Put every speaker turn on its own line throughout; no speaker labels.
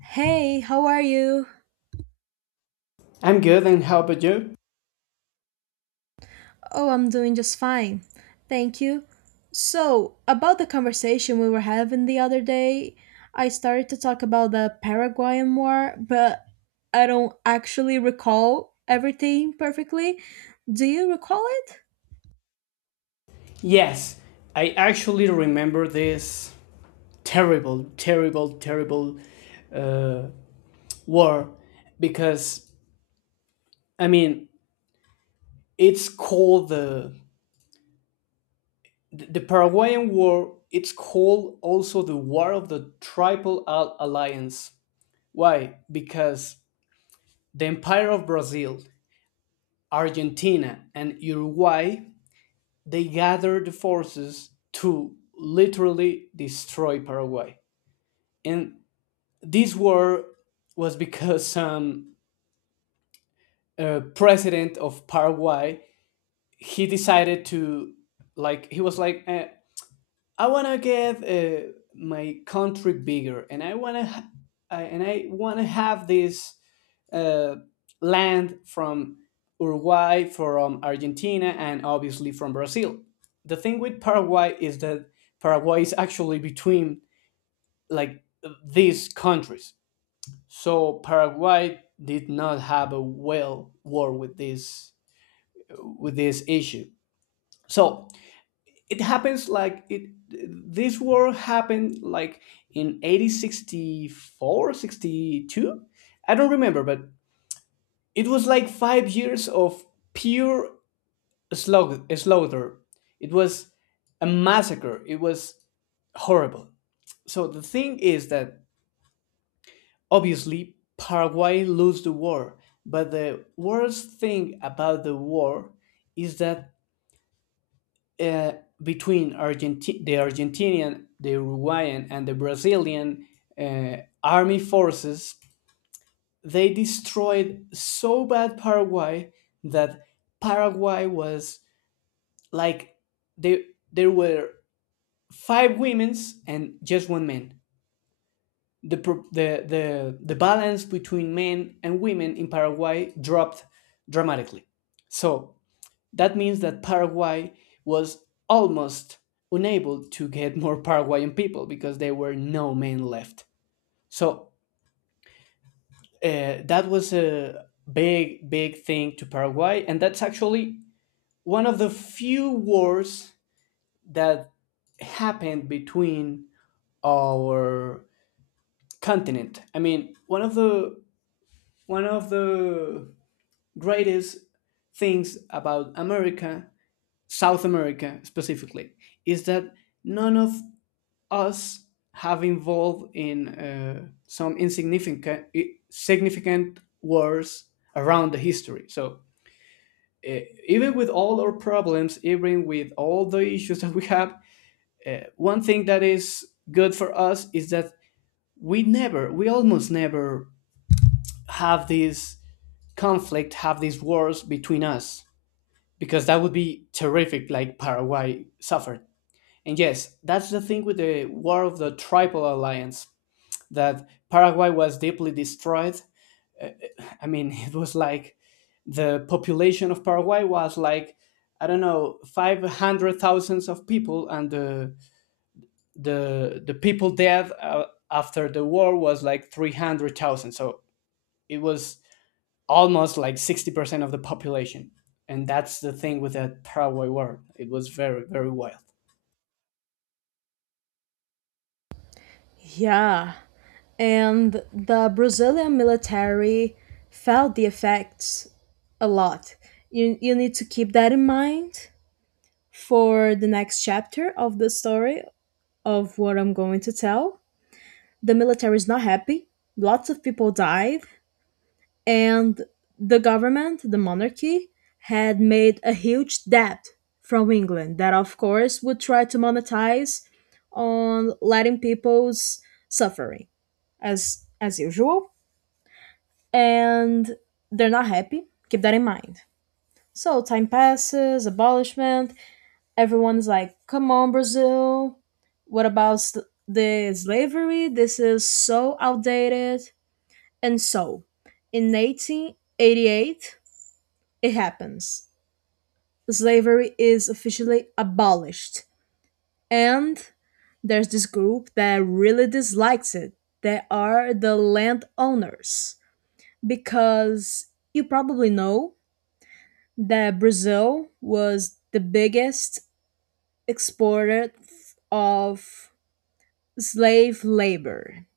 Hey, how are you?
I'm good, and how about you?
Oh, I'm doing just fine. Thank you. So, about the conversation we were having the other day, I started to talk about the Paraguayan War, but I don't actually recall everything perfectly. Do you recall it?
Yes, I actually remember this terrible, terrible, terrible war because I mean it's called the Paraguayan War. It's called also the War of the Triple Alliance. Why? Because the Empire of Brazil, Argentina, and Uruguay they gathered the forces to literally destroy Paraguay. And this war was because president of Paraguay he decided to, like he was like I want to get my country bigger, and I want to ha- I- and I want to have this uh, land from Uruguay, from Argentina, and obviously from Brazil. The thing with Paraguay is that Paraguay is actually between, like, these countries. So Paraguay did not have a well war with this issue. So it happens like it this war happened like in 1864, I don't remember, but it was like 5 years of pure slaughter. Slaughter, it was a massacre, it was horrible. So the thing is that obviously, Paraguay lost the war, but the worst thing about the war is that uh, between the Argentinian, the Uruguayan, and the Brazilian army forces, they destroyed so bad Paraguay that Paraguay was, like, there there were five women's and just one man. The, pro- the balance between men and women in Paraguay dropped dramatically. So that means that Paraguay was almost unable to get more Paraguayan people because there were no men left. So that was a big, big thing to Paraguay. And that's actually one of the few wars that happened between our continent. One of the greatest things about America, South America specifically, is that none of us have involved in some insignificant significant wars around the history. So uh, even with all our problems, even with all the issues that we have, one thing that is good for us is that we almost never have this conflict, have these wars between us, because that would be terrific like Paraguay suffered. And yes, that's the thing with the War of the Triple Alliance, that Paraguay was deeply destroyed. It was like the population of Paraguay was like, I don't know, 500 thousands of people, and the the people dead after the war was like 300,000. So it was almost like 60% of the population. And that's the thing with that Paraguay war. It was very, very wild.
Yeah, and the Brazilian military felt the effects a lot. You need to keep that in mind for the next chapter of the story of what I'm going to tell. The military is not happy. Lots of people died, and the government, the monarchy, had made a huge debt from England that, of course, would try to monetize on letting people's suffering, as usual. And they're not happy. Keep that in mind. So time passes, abolishment, everyone's like, come on, Brazil. What about the slavery? This is so outdated. And so, in 1888, it happens. Slavery is officially abolished. And there's this group that really dislikes it. They are the landowners. Because you probably know that Brazil was the biggest exporter of slave labor.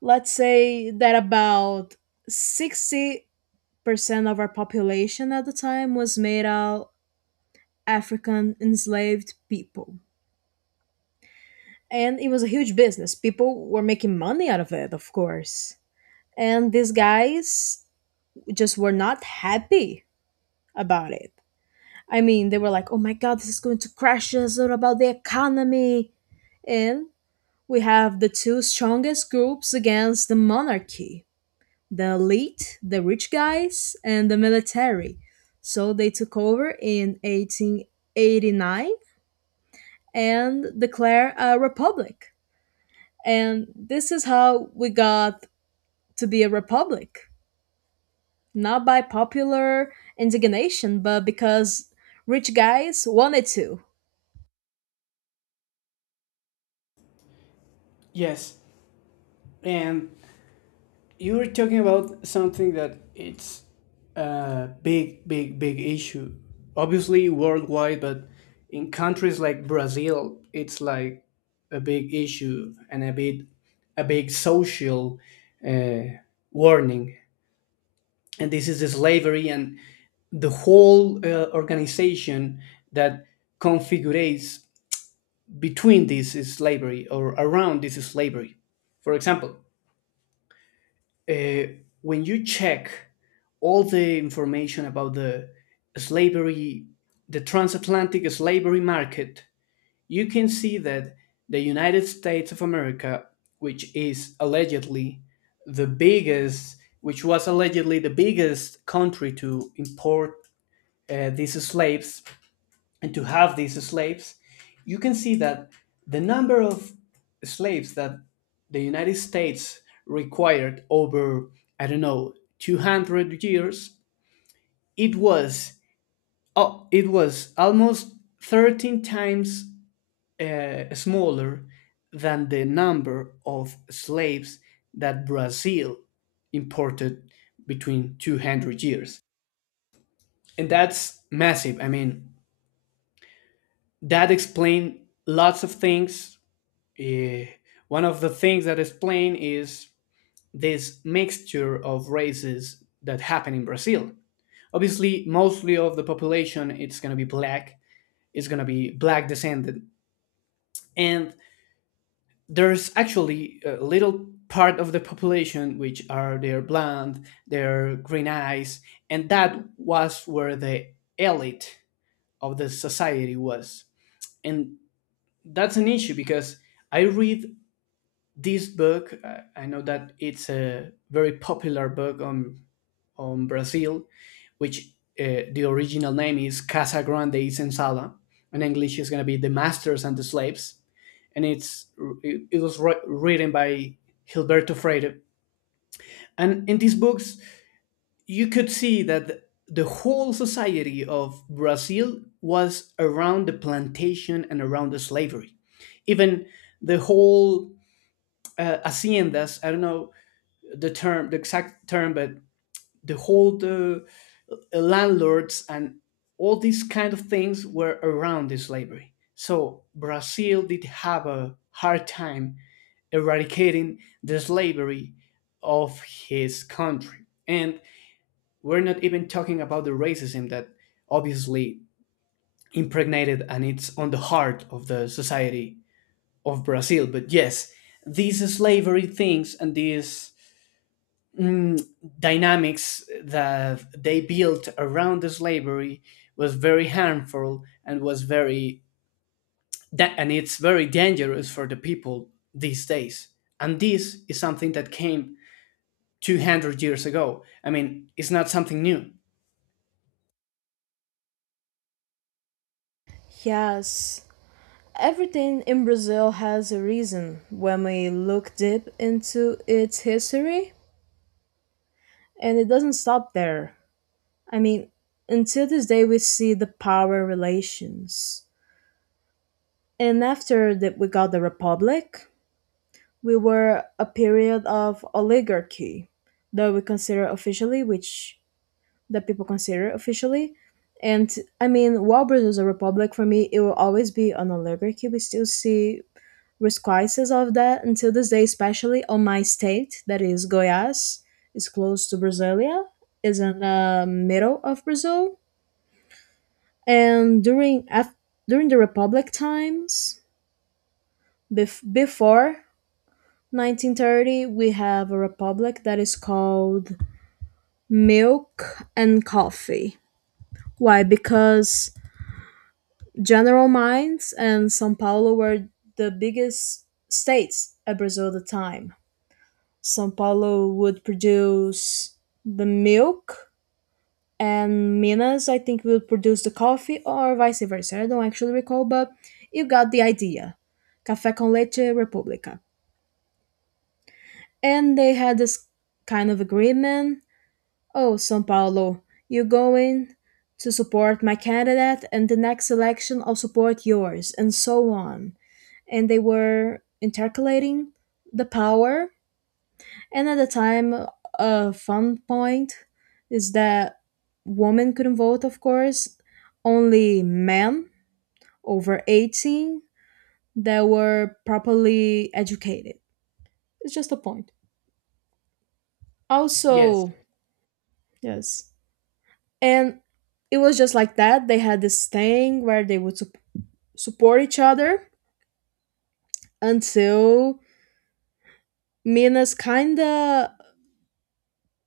Let's say that about 60% of our population at the time was made out African enslaved people. And it was a huge business. People were making money out of it, of course. And these guys just were not happy about it. I mean, they were like, oh my God, this is going to crash us. What about the economy? And we have the two strongest groups against the monarchy: the elite, the rich guys, and the military. So they took over in 1889 and declare a republic. And this is how we got to be a republic, not by popular indignation, but because rich guys wanted to.
Yes. And you were talking about something that it's a big, big, big issue. Obviously worldwide, but in countries like Brazil, it's like a big issue and a big social uh, warning, and this is the slavery and the whole organization that configurates between this slavery or around this slavery. For example, uh, when you check all the information about the slavery, the transatlantic slavery market, you can see that the United States of America, which is allegedly the biggest, which was allegedly the biggest country to import these slaves and to have these slaves, you can see that the number of slaves that the United States required over, I don't know, 200 years, it was, oh, it was almost 13 times smaller than the number of slaves that Brazil imported between 200 years. And that's massive. I mean, that explain lots of things. Eh, one of the things that explain is this mixture of races that happen in Brazil. Obviously, mostly of the population it's going to be black. It's going to be black descended, and there's actually a little part of the population which are their blonde, their green eyes, and that was where the elite of the society was. And that's an issue because I read this book. I know that it's a very popular book on Brazil which, the original name is Casa Grande y Senzala, in English is going to be the masters and the slaves, and it's was written by Gilberto Freire, and in these books you could see that the whole society of Brazil was around the plantation and around the slavery. Even the whole haciendas, I don't know the term, but the whole the landlords and all these kind of things were around the slavery. So Brazil did have a hard time eradicating the slavery of his country. And we're not even talking about the racism that obviously impregnated and it's on the heart of the society of Brazil. But yes, these slavery things and these mm, dynamics that they built around the slavery was very harmful and was very da- and it's very dangerous for the people these days, and this is something that came 200 years ago. I mean, it's not something new.
Yes, everything in Brazil has a reason when we look deep into its history, and it doesn't stop there. I mean, until this day, we see the power relations. And after that, we got the Republic, we were a period of oligarchy that we consider officially, which the people consider officially. And I mean, while Brazil is a republic, for me, it will always be an oligarchy. We still see resquistes of that until this day, especially on my state, that is Goiás, is close to Brasilia, is in the middle of Brazil, and during during the republic times before 1930, we have a republic that is called milk and coffee. Why? Because general mines and Sao Paulo were the biggest states at Brazil at the time. Sao Paulo would produce the milk, and Minas, I think, will produce the coffee, or vice versa. I don't actually recall, but you got the idea. Café con leche República. And they had this kind of agreement. Oh, São Paulo, you're going to support my candidate, and the next election I'll support yours, and so on. And they were intercalating the power. And at the time, a fun point is that women couldn't vote, of course, only men over 18 that were properly educated. It's just a point.
Yes,
Also, yes. And it was just like that. They had this thing where they would support each other until Minas kind of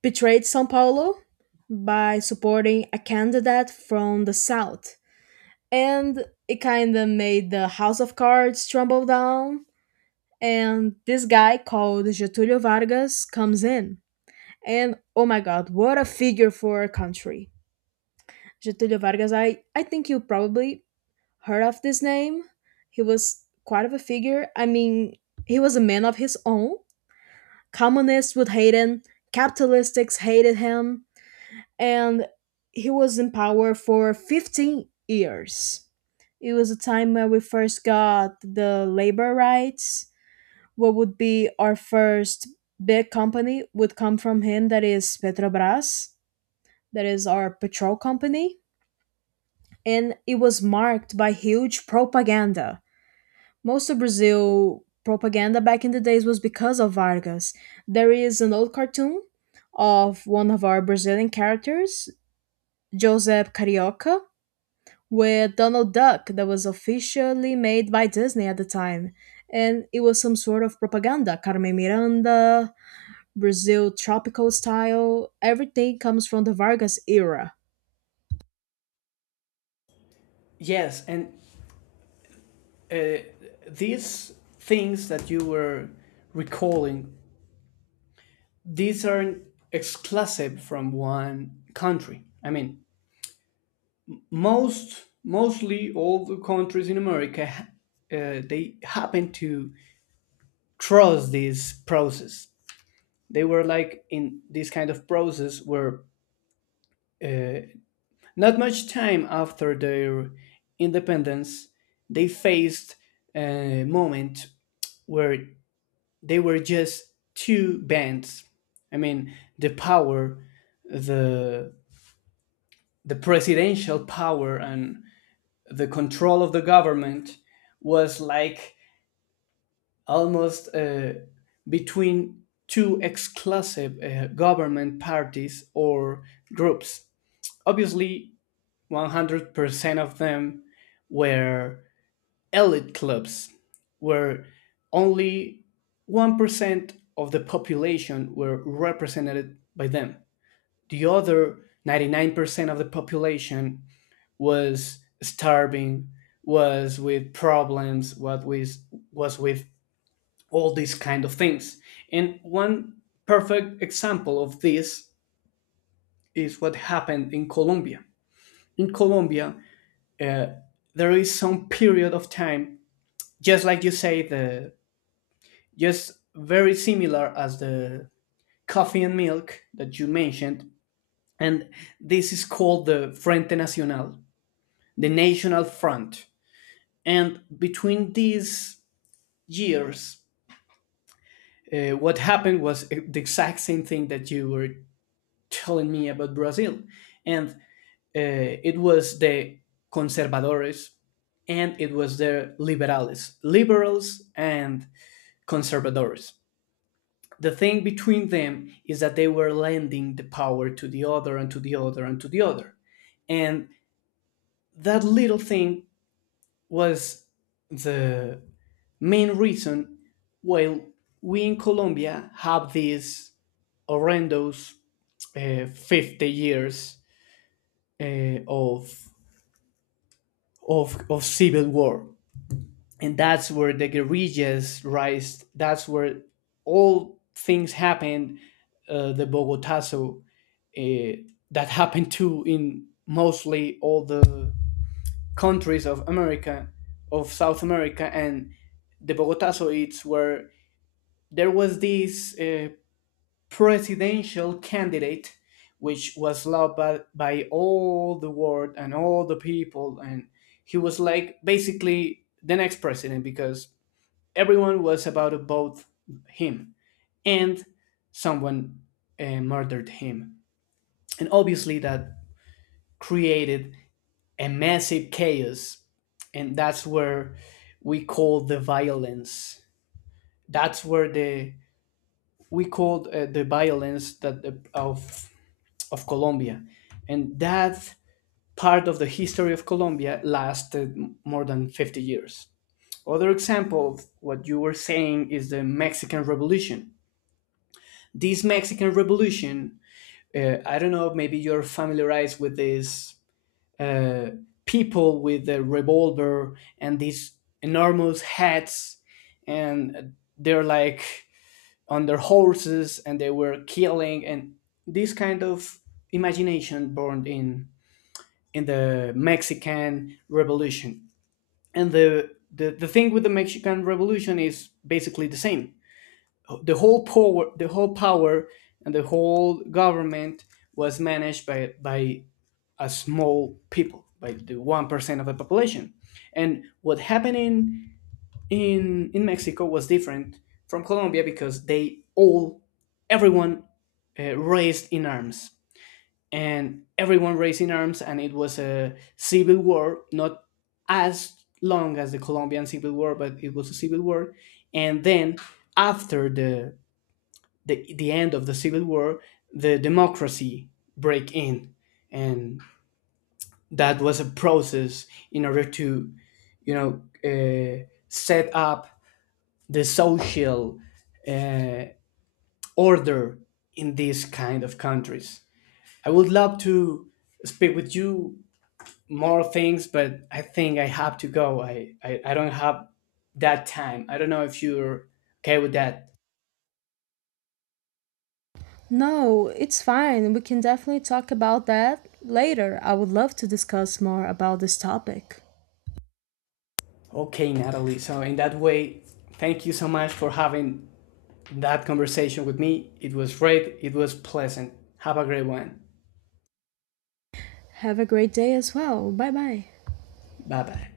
betrayed Sao Paulo by supporting a candidate from the south, and it kind of made the house of cards tumble down. And this guy called Getulio Vargas comes in, and oh my God, what a figure for a country. Getulio Vargas, I think you probably heard of this name. He was quite of a figure. I mean, he was a man of his own. Communists would hate him, capitalists hated him, and he was in power for 15 years. It was a time where we first got the labor rights. What would be our first big company would come from him, that is Petrobras, that is our petrol company. And it was marked by huge propaganda. Most of Brazil propaganda back in the days was because of Vargas. There is an old cartoon of one of our Brazilian characters, Joseph Carioca, with Donald Duck that was officially made by Disney at the time. And it was some sort of propaganda. Carmen Miranda, Brazil tropical style, everything comes from the Vargas era.
yes, and uh, these things that you were recalling, these aren't exclusive from one country. I mean, mostly all the countries in America, they happen to trust this process. They were like in this kind of process where, uh, not much time after their independence, they faced a moment where they were just two bands. I mean, the power, the the presidential power and the control of the government was like almost between two exclusive government parties or groups. Obviously, 100% of them were elite clubs, where only 1% of the population were represented by them. The other 99% of the population was starving, was with problems, what was with all these kind of things. And one perfect example of this is what happened in Colombia. In Colombia, uh, there is some period of time, just like you say, the just very similar as the coffee and milk that you mentioned, and this is called the Frente Nacional, the National Front. And between these years, what happened was the exact same thing that you were telling me about Brazil. And it was the conservadores and it was the liberales, liberals and conservadores. The thing between them is that they were lending the power to the other and to the other and to the other. And that little thing was the main reason why we in Colombia have these horrendous, 50 years of of civil war. And that's where the guerrillas rise, that's where all things happened, the bogotazo, uh, that happened too in mostly all the countries of America, of South America. And the bogotazo it's where there was this presidential candidate, which was loved by all the world and all the people. And he was like basically the next president because everyone was about to vote him. And someone murdered him. And obviously, that created a massive chaos. And that's where we call the violence. That's where the we called The violence that of Colombia. And that part of the history of Colombia lasted more than 50 years. Other example, of what you were saying is the Mexican Revolution. This Mexican Revolution, I don't know, maybe you're familiarized with these uh, people with a revolver and these enormous hats, and they're like on their horses and they were killing, and this kind of imagination born in the Mexican Revolution. And the thing with the Mexican Revolution is basically the same. The whole power and the whole government was managed by a small people, by the 1% of the population. And what happened in in Mexico was different from Colombia because they all everyone raised in arms. And everyone raised in arms and It was a civil war, not as long as the Colombian civil war, but it was a civil war. And then after the end of the civil war, the democracy break in. And that was a process in order to, you know, uh, set up the social uh, order in these kind of countries. I would love to speak with you more things, but I think I have to go. I don't have that time. I don't know if you're okay with that.
No, it's fine. We can definitely talk about that later. I would love to discuss more about this topic.
Okay, Natalie. So, in that way, thank you so much for having that conversation with me. It was great, it was pleasant. Have a great one.
Have a great day as well. Bye bye.
Bye bye.